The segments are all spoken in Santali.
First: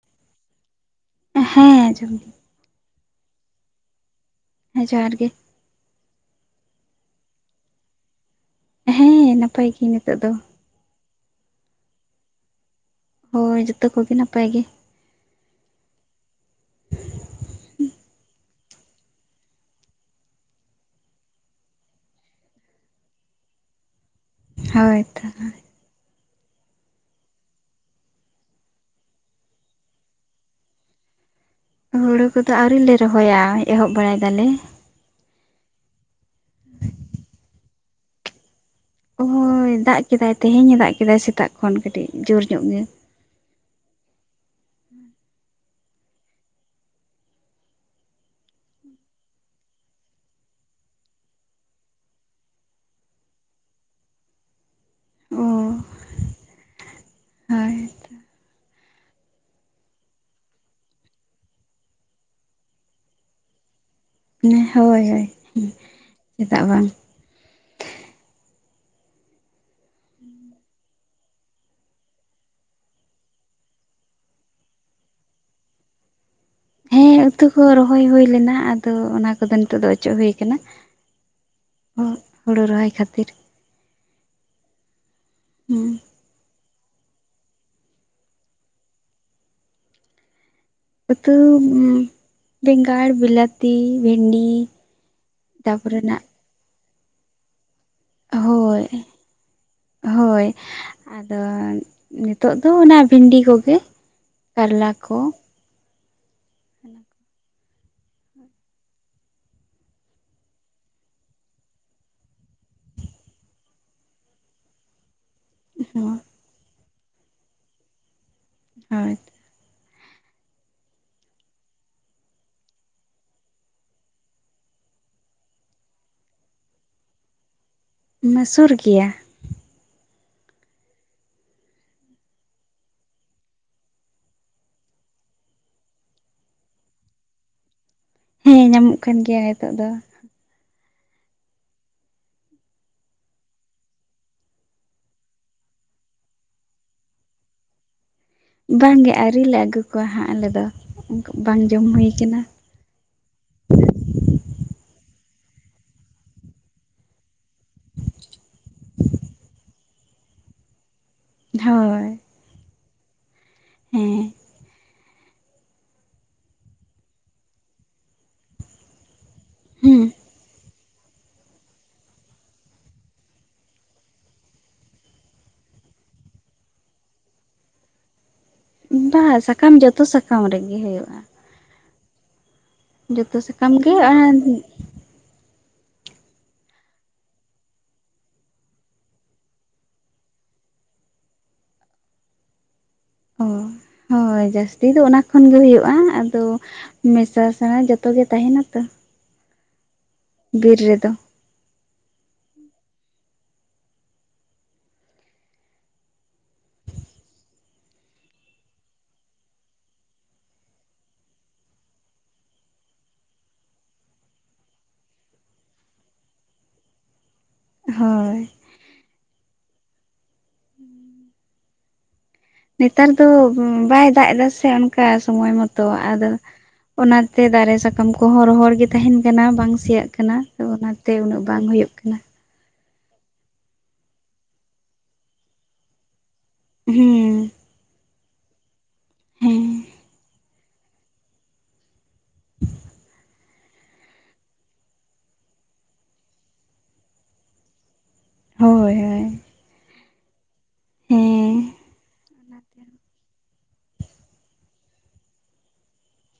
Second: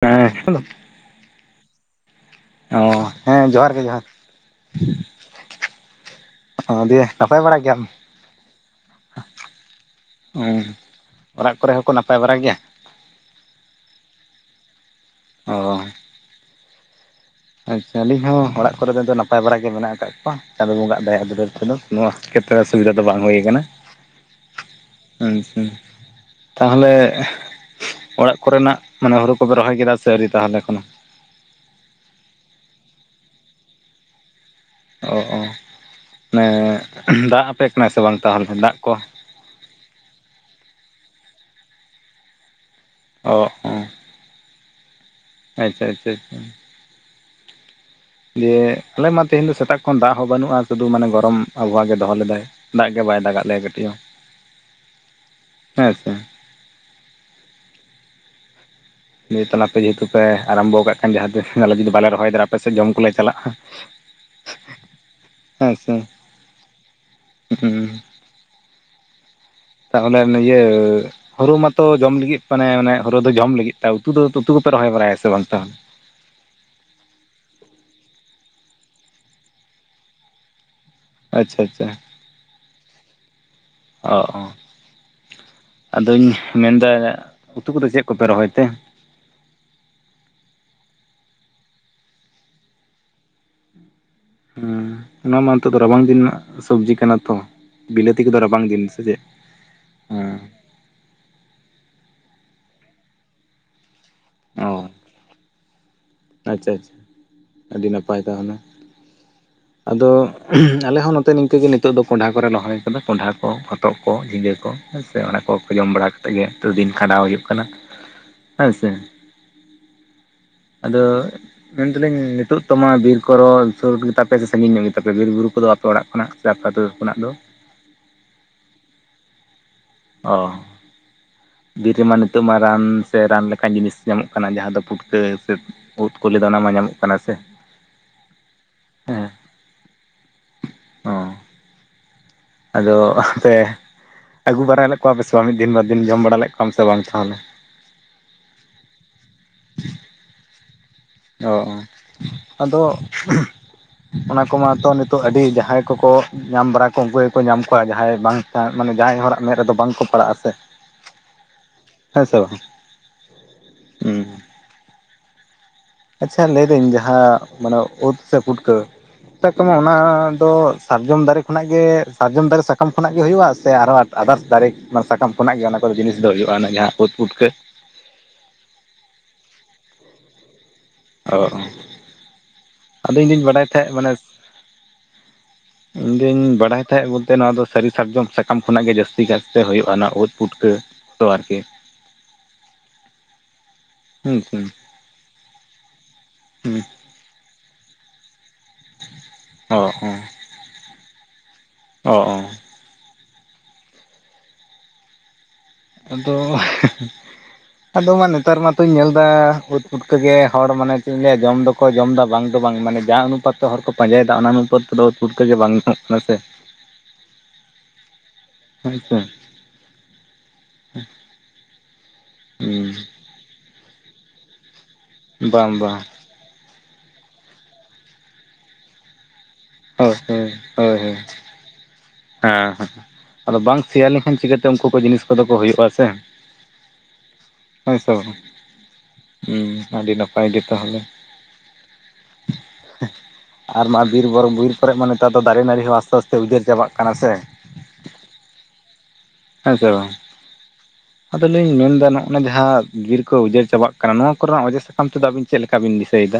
ᱦᱮᱸ ᱦᱮᱞᱳ ᱦᱮᱸ ᱟᱸᱡᱚᱢ ᱫᱤᱧ ᱚ ᱦᱮᱸ ᱡᱚᱦᱟᱨ ᱜᱮ ᱡᱚᱦᱟᱨ ᱾ ᱦᱮᱸ ᱡᱚᱦᱟᱨ ᱜᱮ ᱾ ᱚ ᱫᱤᱭᱮ ᱱᱟᱯᱟᱭ ᱵᱟᱲᱟ ᱜᱮᱭᱟᱢ? ᱦᱮᱸ ᱱᱟᱯᱟᱭ ᱜᱮ ᱱᱤᱛᱚᱜ ᱫᱚ ᱾ ᱚᱲᱟᱜ ᱠᱚᱨᱮ ᱦᱚᱸᱠᱚ ᱱᱟᱯᱟᱭ ᱵᱟᱲᱟᱭ ᱜᱮᱭᱟ? ᱦᱳᱭ ᱡᱚᱛᱚ ᱠᱚᱜᱮ ᱱᱟᱯᱟᱭ ᱜᱮ ᱾ ᱚ ᱾ ᱟᱪᱪᱷᱟ ᱟᱹᱞᱤᱧ ᱦᱚᱸ ᱚᱲᱟᱜ ᱠᱚᱨᱮ ᱫᱚ ᱱᱟᱯᱟᱭ ᱵᱟᱲᱟᱜ ᱜᱮ ᱢᱮᱱᱟᱜ ᱟᱠᱟᱫ ᱠᱚᱣᱟ ᱪᱟᱸᱫᱳ ᱵᱚᱸᱜᱟᱜ ᱫᱟᱭᱟ ᱫᱩᱞᱟᱹᱲ ᱛᱮᱫᱚ ᱱᱚᱣᱟ ᱠᱚᱛᱮ ᱚᱥᱩᱵᱤᱫᱟ ᱫᱚ ᱵᱟᱝ ᱦᱩᱭ ᱟᱠᱟᱱᱟ ᱾ ᱦᱳᱭ ᱛᱚ [unintelligible] ᱛᱟᱦᱚᱞᱮ ᱚᱲᱟᱜ ᱠᱚᱨᱮᱱᱟᱜ ᱢᱟᱱᱮ ᱦᱩᱲᱩ ᱠᱚᱯᱮ ᱨᱚᱦᱚᱭ ᱠᱮᱫᱟ ᱥᱮ ᱟᱹᱣᱨᱤ ᱛᱟᱦᱚᱞᱮ ᱮᱠᱷᱚᱱᱚ? ᱦᱩᱲᱩ ᱠᱚᱫᱚ ᱟᱹᱣᱨᱤᱞᱮ ᱨᱚᱦᱚᱭᱟ ᱮᱦᱚᱵ ᱵᱟᱲᱟᱭ ᱫᱟᱞᱮ ᱾ ᱚ, ᱚ ᱢᱟᱱᱮ ᱫᱟᱜ ᱟᱯᱮ ᱠᱟᱱᱟᱭ ᱥᱮ ᱵᱟᱝ ᱛᱟᱦᱚᱞᱮ ᱫᱟᱜ ᱠᱚ? ᱦᱚᱭ ᱫᱟᱜ ᱠᱮᱫᱟᱭ ᱛᱮᱦᱮᱧ ᱮ ᱫᱟᱜ ᱠᱮᱫᱟᱭ ᱥᱮᱛᱟᱜ ᱠᱷᱚᱱ ᱠᱟᱹᱴᱤᱡ ᱡᱳᱨ ᱧᱚᱜ ᱜᱮ ᱾ ᱚᱜᱼᱚ ᱾ ᱟᱪᱪᱷᱟ, ᱪᱷᱟ, ᱪᱷᱟ ᱾ ᱫᱤᱭᱟᱹ ᱟᱞᱮ ᱢᱟ ᱛᱮᱦᱮᱧ ᱫᱚ ᱥᱮᱛᱟᱜ ᱠᱷᱚᱱ ᱫᱟᱜ ᱦᱚᱸ ᱵᱟᱹᱱᱩᱜᱼᱟ ᱥᱩᱫᱷᱩ ᱢᱟᱱᱮ ᱜᱚᱨᱚᱢ ᱟᱵᱚᱦᱟᱣᱟ ᱜᱮ ᱫᱚᱦᱚ ᱞᱮᱫᱟᱭ ᱾ ᱫᱟᱜ ᱜᱮ ᱵᱟᱭ ᱫᱟᱜᱟᱜ ᱞᱮᱭᱟ ᱠᱟᱹᱴᱤᱡ ᱦᱚᱸ ᱦᱮᱸ ᱥᱮ ᱾ ᱦᱚᱭ ᱛᱚ ᱾ ᱫᱤᱭᱟᱹ ᱟᱯᱮ ᱡᱮᱦᱮᱛᱩ ᱯᱮ ᱟᱨᱟᱢᱵᱚ ᱠᱟᱜ ᱠᱷᱟᱱ ᱡᱟᱦᱟᱸ ᱛᱤᱥ ᱟᱞᱮ ᱡᱩᱫᱤ ᱵᱟᱞᱮ ᱨᱚᱦᱚᱭ ᱫᱟᱲᱭᱟᱜᱼᱟ ᱟᱯᱮ ᱥᱮ ᱡᱚᱢ ᱠᱚᱞᱮ ᱪᱟᱞᱟᱜᱼᱟ ᱾ [inaudible] ᱦᱳᱭ, ᱦᱳᱭ ᱪᱮᱫᱟᱜ ᱵᱟᱝ ᱾ ᱦᱩᱸ ᱾ ᱛᱟᱦᱚᱞᱮ ᱤᱭᱟᱹ ᱾ ᱦᱳᱲᱩ ᱢᱟᱛᱚ ᱡᱚᱢ ᱞᱟᱹᱜᱤᱫ, ᱢᱟᱱᱮ ᱦᱳᱲᱩ ᱫᱚ ᱡᱚᱢ ᱞᱟᱹᱜᱤᱫ ᱛᱮ ᱩᱛᱩ ᱫᱚ ᱩᱛᱩ ᱠᱚᱯᱮ ᱨᱚᱦᱚᱭ ᱵᱟᱲᱟᱭᱟ ᱥᱮ ᱵᱟᱝ ᱛᱟᱦᱚ? ᱦᱮ ᱩᱛᱩ ᱠᱚ ᱨᱚᱦᱚᱭ ᱦᱩᱭ ᱞᱮᱱᱟ ᱾ ᱟᱫᱚ ᱚᱱᱟ ᱠᱚᱫᱚ ᱱᱤᱛᱚᱜ ᱫᱚ ᱚᱪᱚᱜ ᱦᱩᱭ ᱟᱠᱟᱱᱟ ᱾ ᱟᱪᱪᱷᱟ, ᱟᱪᱪᱷᱟ ᱾ ᱦᱳᱲᱳ ᱨᱚᱦᱚᱭ ᱠᱷᱟᱹᱛᱤᱨ ᱾ ᱚᱜᱼᱚ ᱾ ᱦᱩᱸ ᱾ ᱟᱫᱚᱧ ᱢᱮᱱᱫᱟ ᱩᱛᱩ ᱠᱚᱫᱚ ᱪᱮᱫ ᱠᱚᱯᱮ ᱨᱚᱦᱚᱭ ᱛᱮ? ᱩᱛᱩ ᱵᱮᱸᱜᱟᱲ ᱵᱤᱞᱟᱹᱛ ᱾ ᱛᱤ, ᱵᱷᱮᱱᱰᱤ ᱛᱟᱯᱚᱨᱮᱱᱟᱜ ᱾ ᱥᱚᱵᱡᱽᱤ ᱠᱟᱱᱟ ᱛᱚ ᱵᱤᱞᱟᱹᱛᱤ ᱠᱚᱫᱚ ᱨᱟᱵᱟᱝ ᱦᱳᱭ ᱫᱤᱱ ᱥᱮ ᱪᱮᱫ? ᱦᱳᱭ ᱟᱫᱚ ᱱᱤᱛᱚᱜ ᱫᱚ ᱚᱱᱟ ᱵᱷᱮᱱᱰᱤ ᱠᱚᱜᱮ ᱚ ᱠᱟᱨᱞᱟ ᱠᱚ ᱾ ᱟᱪᱪᱷᱟ, ᱪᱪᱷᱟ ᱟᱹᱰᱤ ᱱᱟᱯᱟᱭ ᱛᱟᱦᱚᱞᱮ ᱾ ᱟᱫᱚ ᱟᱞᱮ ᱦᱚᱸ ᱱᱚᱛᱮ ᱱᱤᱝᱠᱟᱹ ᱜᱮ ᱱᱤᱛᱚᱜ ᱫᱚ ᱠᱚᱱᱰᱟᱦᱟ ᱠᱚᱨᱮ ᱨᱚᱦᱚᱭ ᱟᱠᱟᱫᱟ ᱠᱚᱱᱰᱟᱦᱟ ᱠᱚ ᱦᱚᱛᱚᱫ ᱠᱚ ᱡᱷᱤᱸᱜᱟᱹ ᱠᱚ ᱦᱮᱸ ᱥᱮ ᱚᱱᱟ ᱠᱚ ᱡᱚᱢ ᱵᱟᱲᱟ ᱠᱟᱛᱮᱫ ᱜᱮ ᱫᱤᱱ ᱠᱷᱟᱸᱰᱟᱣ ᱦᱩᱭᱩᱜ ᱠᱟᱱᱟ ᱦᱮᱸᱥᱮ ᱦᱳᱭ ᱟᱫᱚ ᱢᱮᱱ ᱫᱟᱞᱤᱧ ᱱᱤᱛᱳᱜ ᱛᱚᱢᱟ ᱵᱤᱨ ᱠᱚᱨᱚ ᱥᱩᱨ ᱜᱮᱛᱟ ᱯᱮ ᱥᱮ ᱥᱟᱺᱜᱤᱧ ᱧᱚᱜ ᱜᱮᱛᱟ ᱯᱮ ᱵᱤᱨ ᱵᱩᱨᱩ ᱠᱚᱫᱚ ᱟᱯᱮ? ᱚᱲᱟᱜ ᱠᱷᱚᱱᱟᱜ ᱥᱮ ᱟᱯᱮ ᱟᱛᱳ ᱠᱷᱚᱱᱟᱜ ᱫᱚ? ᱚᱱᱟ ᱥᱩᱨ ᱜᱮᱭᱟ ᱾ ᱚ ᱾ ᱵᱤᱨ ᱨᱮᱢᱟ ᱱᱤᱛᱚᱜ ᱢᱟ ᱨᱟᱱ ᱥᱮ ᱨᱟᱱ ᱞᱮᱠᱟᱱ ᱡᱤᱱᱤᱥ ᱧᱟᱢᱚᱜ ᱠᱟᱱᱟ ᱡᱟᱦᱟᱸ ᱫᱚ ᱯᱷᱩᱴᱠᱟᱹ ᱥᱮ ᱳᱫ ᱠᱚᱫᱚ ᱚᱱᱟ ᱢᱟ ᱧᱟᱢᱚᱜ ᱠᱟᱱᱟ ᱥᱮ ᱦᱮᱸ ᱧᱟᱢᱚᱜ ᱠᱟᱱ ᱦᱮᱸ ᱜᱮᱭᱟ ᱱᱤᱛᱚᱜ ᱫᱚ ᱾ ᱚ ᱾ ᱟᱫᱚ ᱟᱯᱮ ᱟᱹᱜᱩ ᱵᱟᱲᱟ ᱞᱮᱫ ᱠᱚᱣᱟ ᱯᱮ ᱥᱮ ᱵᱟᱝ ᱢᱤᱫ ᱫᱤᱱ ᱵᱟᱨ ᱫᱤᱱ ᱡᱚᱢ ᱵᱟᱲᱟ ᱞᱮᱫ ᱠᱚᱣᱟᱢ ᱥᱮ ᱵᱟᱝ ᱛᱟᱦᱚᱞᱮ? ᱵᱟᱝᱜᱮ ᱟᱹᱣᱨᱤᱞᱮ ᱟᱹᱜᱩ ᱠᱚᱣᱟ ᱦᱟᱸᱜ ᱟᱞᱮ ᱫᱚ ᱚ ᱵᱟᱝ ᱡᱚᱢ ᱦᱩᱭ ᱠᱟᱱᱟ ᱟᱫᱚ ᱚᱱᱟ ᱠᱚᱢᱟᱛᱚ ᱱᱤᱛᱚᱜ ᱟᱹᱰᱤ ᱡᱟᱦᱟᱸᱭ ᱠᱚᱠᱚ ᱧᱟᱢ ᱵᱟᱲᱟ ᱠᱚ ᱩᱱᱠᱩᱠᱚ ᱠᱚ ᱧᱟᱢ ᱠᱚᱣᱟ ᱡᱟᱦᱟᱸᱭ ᱵᱟᱝ ᱢᱟᱱᱮ ᱡᱟᱦᱟᱸᱭ ᱦᱚᱲᱟᱜ ᱢᱮᱫ ᱨᱮᱫᱚ ᱵᱟᱝᱠᱚ ᱯᱟᱲᱟᱜᱼᱟ ᱥᱮ ᱦᱳᱭ ᱦᱮᱸ [unintelligible] ᱟᱪᱪᱷᱟ ᱞᱟᱹᱭᱫᱟᱹᱧ ᱡᱟᱦᱟᱸ ᱢᱟᱱᱮ ᱚᱛ ᱥᱮ ᱯᱩᱴᱠᱟᱹ? ᱚᱱᱟ ᱦᱮᱸ ᱫᱚ ᱥᱟᱨᱡᱚᱢ ᱫᱟᱨᱮ ᱠᱷᱚᱱᱟᱜ ᱜᱮ ᱥᱟᱨᱡᱚᱢ ᱫᱟᱨᱮ ᱥᱟᱠᱟᱢ ᱠᱷᱚᱱᱟᱜ ᱜᱮ ᱦᱩᱭᱩᱜᱼᱟ ᱥᱮ ᱟᱨᱦᱚᱸ ᱟᱫᱟᱨᱥ ᱫᱟᱨᱮ ᱚᱱᱟ ᱥᱟᱠᱟᱢ ᱠᱷᱚᱱᱟᱜ ᱜᱮ? ᱡᱤᱱᱤᱥ ᱫᱚ ᱦᱩᱭᱩᱜᱼᱟ ᱡᱟᱦᱟᱸ ᱩᱫ ᱯᱩᱴᱠᱟᱹ ᱵᱟ ᱥᱟᱠᱟᱢ ᱡᱚᱛᱚ ᱥᱟᱠᱟᱢ ᱨᱮᱜᱮ ᱦᱩᱭᱩᱜᱼᱟ ᱚ ᱟᱫᱚ ᱤᱧ ᱡᱚᱛᱚ ᱫᱩᱧ ᱵᱟᱰᱟᱭ ᱥᱟᱠᱟᱢ ᱜᱮ ᱛᱟᱦᱮᱸᱜ ᱢᱟᱱᱮ ᱤᱧ ᱫᱩᱧ ᱵᱟᱰᱟᱭ ᱛᱟᱦᱮᱸ ᱵᱚᱞᱛᱮ ᱱᱚᱣᱟ ᱫᱚ ᱥᱟᱹᱨᱤ ᱥᱟᱨᱡᱚᱢ ᱥᱟᱠᱟᱢ ᱠᱷᱚᱱᱟᱜ ᱜᱮ ᱡᱟᱹᱥᱛᱤ ᱠᱟᱭᱛᱮ ᱦᱳᱭᱳᱜᱼᱟᱱᱟᱜ ᱩᱫ ᱯᱩᱴᱠᱟᱹ ᱫᱚ ᱟᱨᱠᱤ ᱚ ᱦᱩᱸ ᱦᱳᱭ ᱦᱩᱸ ᱡᱟᱹᱥᱛᱤ ᱫᱚ ᱚᱱᱟ ᱠᱷᱚᱱ ᱜᱮ ᱦᱩᱭᱩᱜᱼᱟ ᱟᱫᱚ ᱦᱩᱸ ᱢᱮᱥᱟ ᱥᱮᱬᱟ ᱡᱚᱛᱚ ᱜᱮ ᱛᱟᱦᱮᱱᱟ ᱛᱚ ᱚ ᱦᱚᱸ ᱵᱤᱨ ᱨᱮᱫᱚ ᱚ ᱚ ᱟᱫᱚ ᱟᱫᱚ ᱢᱟ ᱱᱮᱛᱟᱨ ᱢᱟᱛᱚᱧ ᱧᱮᱞᱫᱟ ᱩᱫ ᱯᱩᱴᱠᱟᱹ ᱜᱮ ᱦᱚᱲ ᱢᱟᱱᱮ ᱪᱮᱫ ᱤᱧ ᱞᱟᱹᱭᱟ ᱡᱚᱢ ᱫᱚ ᱠᱚ ᱡᱚᱢᱫᱟ ᱵᱟᱝ ᱫᱚ ᱵᱟᱝ ᱢᱟᱱᱮ ᱡᱟᱸᱦ ᱚᱱᱩᱯᱟᱛ ᱛᱮ ᱦᱚᱲ ᱠᱚ ᱯᱟᱸᱡᱟᱭᱮᱫᱟ ᱚᱱᱟ ᱚᱱᱩᱯᱟᱛ ᱛᱮᱫ ᱩᱛᱩ ᱯᱩᱴᱠᱟᱹ ᱜᱮ ᱵᱟᱝ ᱧᱟᱢᱚᱜ ᱠᱟᱱᱟ ᱥᱮ ᱦᱳᱭ ᱟᱪᱪᱷᱟ ᱦᱩᱸ ᱱᱮᱛᱟᱨ ᱫᱚ ᱵᱟᱭ ᱫᱟᱜ ᱮᱫᱟ ᱥᱮ ᱚᱱᱠᱟ ᱥᱚᱢᱚᱭ ᱵᱟᱝ ᱢᱚᱛᱚ ᱵᱟᱝ ᱟᱫᱚ ᱚᱱᱟᱛᱮ ᱫᱟᱨᱮ ᱥᱟᱠᱟᱢ ᱠᱚᱦᱚᱸ ᱨᱚᱦᱚᱲ ᱜᱮ ᱛᱟᱦᱮᱱ ᱠᱟᱱᱟ ᱵᱟᱝ ᱥᱮᱤᱭᱟᱜ ᱦᱳᱭ ᱠᱟᱱᱟ ᱦᱳᱭ ᱛᱚ ᱦᱳᱭ ᱚᱱᱟᱛᱮ ᱦᱳᱭ ᱩᱱᱟᱹᱜ ᱵᱟᱝ ᱦᱩᱭᱩᱜ ᱠᱟᱱᱟᱹ ᱦᱮᱸ ᱦᱮᱸ ᱟᱫᱚ ᱵᱟᱝ ᱥᱮᱭᱟ ᱞᱮᱱᱠᱷᱟᱱ ᱪᱤᱠᱟᱹᱛᱮ ᱩᱱᱠᱩ ᱠᱚ ᱡᱤᱱᱤᱥ ᱠᱚᱫᱚ ᱠᱚ ᱦᱩᱭᱩᱜᱼᱟ ᱥᱮ ᱦᱩᱸ ᱦᱳᱭ ᱥᱮ ᱦᱮᱸ ᱟᱹᱰᱤ ᱱᱟᱯᱟᱭ ᱜᱮ ᱛᱟᱦᱚᱞᱮ [inaudible] ᱟᱨ ᱢᱟ ᱵᱤᱨᱵᱩᱨᱩ ᱵᱤᱨ ᱠᱚᱨᱮ ᱢᱟ ᱱᱮᱛᱟᱨ ᱫᱚ ᱫᱟᱨᱮ ᱱᱟᱹᱲᱤ ᱦᱚᱸ ᱟᱥᱛᱮ ᱟᱥᱛᱮ ᱩᱡᱟᱹᱨ ᱪᱟᱵᱟᱜ ᱠᱟᱱᱟ ᱥᱮ ᱦᱳᱭ ᱦᱳᱭ ᱦᱮᱸ ᱥᱮ ᱵᱟᱝ ᱦᱮᱸ ᱟᱫᱚᱞᱤᱧ ᱢᱮᱱᱫᱟ ᱱᱚᱜᱼᱱᱟ ᱡᱟᱦᱟᱸ ᱵᱤᱨ ᱠᱚ ᱩᱡᱟᱹᱨ ᱪᱟᱵᱟᱜ ᱠᱟᱱᱟ ᱠᱟᱱᱟ ᱱᱚᱣᱟ ᱠᱚᱨᱮᱱᱟᱜ ᱚᱡᱮ ᱥᱟᱠᱟᱢ ᱛᱮᱫᱚ ᱟᱵᱤᱱ ᱪᱮᱫ ᱞᱮᱠᱟ ᱵᱤᱱ ᱫᱤᱥᱟᱹᱭᱮᱫᱟ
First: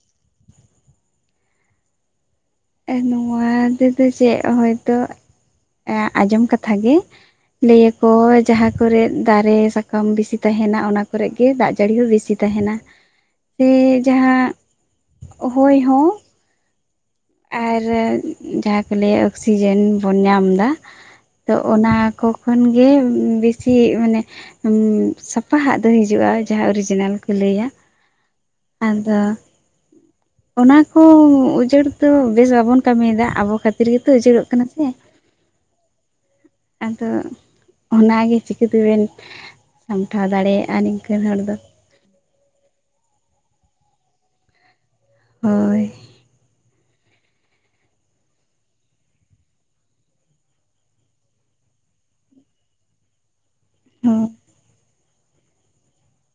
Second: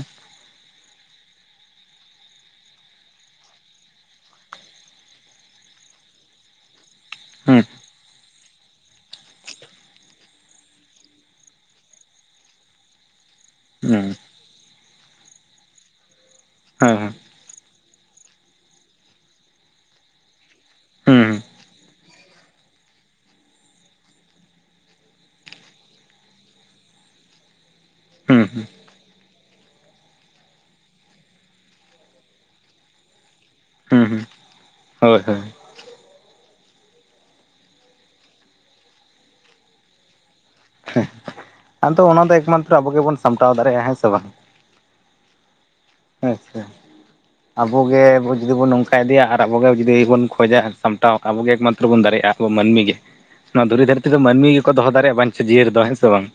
ᱱᱚᱣᱟ ᱛᱮᱫᱚ ᱪᱮᱫ ᱦᱚᱭᱛᱚ ᱟᱸᱡᱚᱢ ᱠᱟᱛᱷᱟᱜ ᱜᱮ ᱦᱩᱸ ᱞᱟᱹᱭᱟᱠᱚ ᱡᱟᱦᱟᱸ ᱠᱚᱨᱮ ᱫᱟᱨᱮ ᱥᱟᱠᱟᱢ ᱵᱮᱥᱤ ᱛᱟᱦᱮᱱᱟ ᱚᱱᱟ ᱠᱚᱨᱮᱜ ᱜᱮ ᱫᱟᱜ ᱡᱟᱹᱲᱤ ᱦᱚᱸ ᱵᱮᱥᱤ ᱛᱟᱦᱮᱱᱟ ᱥᱮ ᱦᱩᱸ ᱡᱟᱦᱟᱸ ᱦᱚᱭ ᱦᱚᱸ ᱦᱮᱸ ᱦᱮᱸ ᱟᱨ ᱡᱟᱦᱟᱸ ᱠᱚ ᱞᱟᱹᱭᱟ ᱚᱠᱥᱤᱡᱮᱱ ᱵᱚᱱ ᱧᱟᱢᱫᱟ ᱦᱩᱸ ᱦᱩᱸ ᱛᱚ ᱚᱱᱟ ᱠᱚ ᱠᱷᱚᱱ ᱜᱮ ᱵᱮᱥᱤ ᱢᱟᱱᱮ ᱥᱟᱯᱟᱦᱟᱜ ᱫᱚ ᱦᱤᱡᱩᱜᱼᱟ ᱡᱟᱦᱟᱸ ᱚᱨᱤᱡᱤᱱᱟᱞ ᱠᱚ ᱞᱟᱹᱭᱟ ᱦᱩᱸ ᱦᱩᱸ ᱟᱫᱚ ᱚᱱᱟ ᱠᱚ ᱩᱡᱟᱹᱲ ᱫᱚ ᱵᱮᱥ ᱵᱟᱵᱚᱱ ᱠᱟᱹᱢᱤᱭᱮᱫᱟ ᱟᱵᱚ ᱠᱷᱟᱹᱛᱤᱨ ᱜᱮᱛᱚ ᱦᱩᱸ ᱩᱡᱟᱹᱲᱚᱜ ᱠᱟᱱᱟ ᱥᱮ ᱦᱳᱭ ᱦᱳᱭ ᱟᱫᱚ ᱚᱱᱟᱜᱮ ᱪᱤᱠᱟᱹ ᱛᱮᱵᱮᱱ ᱥᱟᱢᱴᱟᱣ ᱫᱟᱲᱮᱭᱟᱜᱼᱟ ᱱᱤᱝᱠᱟᱹᱱ ᱦᱚᱲ ᱫᱚ ᱟᱫᱚ ᱚᱱᱟ ᱫᱚ ᱮᱠᱢᱟᱛᱨᱚ ᱟᱵᱚ ᱜᱮᱵᱚᱱ ᱥᱟᱢᱴᱟᱣ ᱫᱟᱲᱮᱭᱟᱜᱼᱟ ᱦᱮᱸ ᱥᱮ ᱵᱟᱝ? ᱦᱳᱭ ᱟᱪᱪᱷᱟ ᱟᱵᱚᱜᱮ ᱡᱩᱫᱤ ᱵᱚᱱ ᱱᱚᱝᱠᱟ ᱤᱫᱤᱭᱟ ᱟᱨ ᱟᱵᱚᱜᱮ ᱡᱩᱫᱤ ᱵᱚᱱ ᱠᱷᱚᱡᱟ ᱥᱟᱢᱴᱟᱣ ᱟᱵᱚᱜᱮ ᱮᱠᱢᱟᱛᱨᱚ ᱵᱚᱱ ᱫᱟᱲᱮᱭᱟᱜᱼᱟ ᱟᱵᱚ ᱢᱟᱹᱱᱢᱤ ᱜᱮ ᱱᱚᱣᱟ ᱫᱷᱩᱨᱤ ᱫᱷᱟᱹᱨᱛᱤ ᱫᱚ ᱢᱟᱹᱱᱢᱤ ᱜᱮᱠᱚ ᱫᱚᱦᱚ ᱫᱟᱲᱮᱭᱟᱜᱼᱟ ᱵᱟᱧᱪᱟ ᱡᱤᱭᱟᱹᱲ ᱫᱚ ᱦᱮᱸ ᱥᱮ ᱵᱟᱝ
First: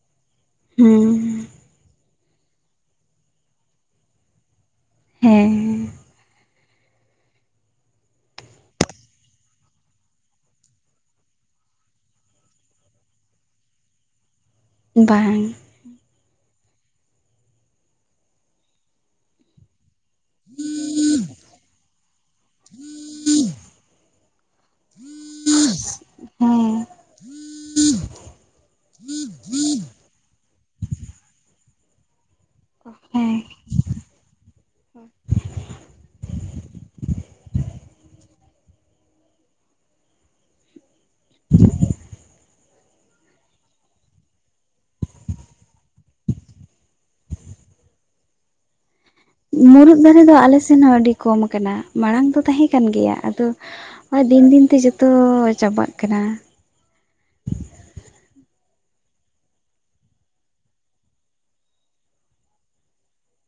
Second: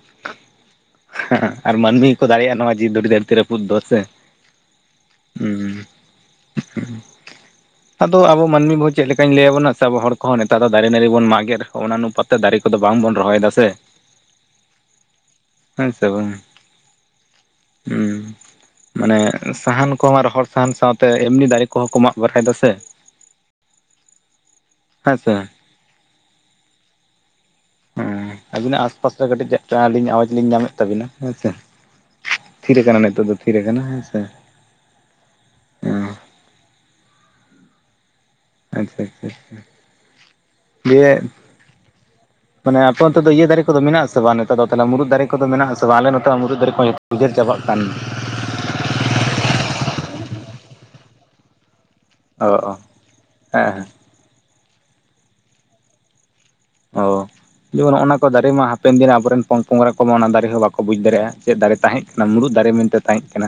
ᱦᱮᱸ ᱦᱮᱸ ᱟᱨ ᱢᱟᱹᱱᱢᱤ ᱜᱮ ᱠᱚ ᱫᱟᱲᱮᱭᱟᱜᱼᱟ ᱱᱚᱣᱟ ᱡᱤ ᱫᱷᱩᱲᱤ ᱫᱷᱟᱹᱨᱛᱤ ᱨᱟᱹᱯᱩᱫ ᱫᱚ ᱥᱮ ᱦᱩᱸ ᱦᱮᱸ ᱦᱩᱸ ᱟᱫᱚ ᱟᱵᱚ ᱢᱟᱹᱱᱢᱤ ᱵᱩ ᱪᱮᱫ ᱞᱮᱠᱟᱧ ᱞᱟᱹᱭ ᱟᱵᱚᱱᱟ ᱥᱮ ᱟᱵᱚ ᱦᱚᱲ ᱠᱚᱦᱚᱸ ᱱᱮᱛᱟᱨ ᱫᱚ ᱫᱟᱨᱮ ᱱᱟ. ᱲᱤ ᱵᱚᱱ ᱢᱟᱜᱮᱫᱦᱚᱸ ᱚᱱᱟ ᱱᱩ ᱯᱟ ᱫᱟᱨᱮ ᱠᱚᱫᱚ ᱵᱟᱝ ᱵᱚᱱ ᱨᱚᱦᱚᱭ ᱫᱟ ᱥᱮ ᱵᱟᱝ ᱦᱮᱸ ᱥᱮ ᱵᱟᱝ ᱦᱚᱸ ᱢᱟᱱᱮ ᱥᱟᱦᱟᱱ ᱠᱚᱢᱟ ᱨᱚᱦᱚᱲ ᱥᱟᱦᱟᱱ ᱥᱟᱶᱛᱮ ᱮᱢᱱᱤ ᱫᱟᱨᱮ ᱠᱚᱦᱚᱸ ᱠᱚ ᱢᱟᱜ ᱵᱟᱲᱟᱭᱮᱫᱟ ᱥᱮ ᱦᱮᱸ ᱥᱮ [unintelligible] ᱦᱮᱸ ᱦᱮᱸ ᱟᱹᱵᱤᱱᱟᱜ ᱟᱥᱯᱟᱥ ᱨᱮ ᱠᱟᱹᱴᱤᱡ ᱪᱮᱫ ᱪᱚ ᱟᱹᱞᱤᱧ ᱟᱣᱟᱡ ᱞᱤᱧ ᱧᱟᱢᱮᱫ ᱛᱟᱵᱤᱱᱟ ᱦᱮᱸᱥᱮ ᱛᱷᱤᱨ ᱠᱟᱱᱟ ᱱᱤᱛᱚᱜ ᱦᱮᱸ ᱫᱚ ᱛᱷᱤᱨ ᱠᱟᱱᱟ ᱦᱮᱸ [unintelligible] ᱚ ᱟᱪᱪᱷᱟ ᱟᱪᱪᱷᱟᱪᱷᱟ ᱫᱤᱭᱮ ᱢᱟᱱᱮ ᱟᱯᱮ ᱚᱱᱛᱮ ᱫᱚ ᱤᱭᱟᱹ ᱫᱟᱨᱮ ᱠᱚᱫᱚ ᱢᱮᱱᱟᱜᱼᱟ ᱥᱮ ᱵᱟᱝ ᱱᱮᱛᱟ ᱫᱚ ᱛᱟᱞᱮ ᱢᱩᱨᱩᱫ ᱫᱟᱨᱮ ᱠᱚ ᱫᱚ ᱢᱮᱱᱟᱜ ᱟᱥᱮ ᱵᱟᱝ ᱟᱞᱮ ᱱᱚᱛᱮ ᱢᱟ ᱢᱩᱨᱩᱫ ᱫᱟᱨᱮ ᱩᱡᱟᱹᱨ ᱪᱟᱵᱟᱜ ᱠᱟᱱ ᱢᱩᱨᱩᱫ ᱫᱟᱨᱮ ᱫᱚ ᱟᱞᱮ ᱥᱮᱱ ᱦᱚᱸ ᱟᱹᱰᱤ ᱠᱚᱢ ᱠᱟᱱᱟ ᱢᱟᱲᱟᱝ ᱫᱚ ᱚ ᱛᱟᱦᱮᱸ ᱚ ᱠᱟᱱ ᱜᱮᱭᱟ ᱟᱫᱚ ᱦᱮᱸ ᱦᱳᱭ ᱫᱤᱱ ᱫᱤᱱ ᱛᱮ ᱡᱚᱛᱚ ᱪᱟᱵᱟᱼᱜ ᱠᱟᱱᱟ ᱚ ᱡᱮᱢᱚ ᱱᱚᱭᱼᱚᱭ ᱱᱚᱣᱟ ᱠᱚ ᱫᱟᱨᱮ ᱢᱟ ᱦᱟᱯᱮᱱ ᱫᱤᱱ ᱨᱮᱱ ᱟᱵᱚᱨᱮᱱ ᱯᱚᱝ ᱯᱚᱝᱲᱟ ᱠᱚᱢᱟ ᱚᱱᱟ ᱫᱟᱨᱮ ᱦᱚᱸ ᱵᱟᱠᱚ ᱵᱩᱡᱽ ᱫᱟᱲᱮᱭᱟᱜᱼᱟ ᱪᱮᱫ ᱫᱟᱨᱮ ᱛᱟᱦᱮᱸᱫ ᱠᱟᱱᱟ ᱢᱩᱲᱩᱫ ᱫᱟᱨᱮ ᱢᱮᱱᱛᱮ ᱛᱟᱦᱮᱸ ᱠᱟᱱᱟ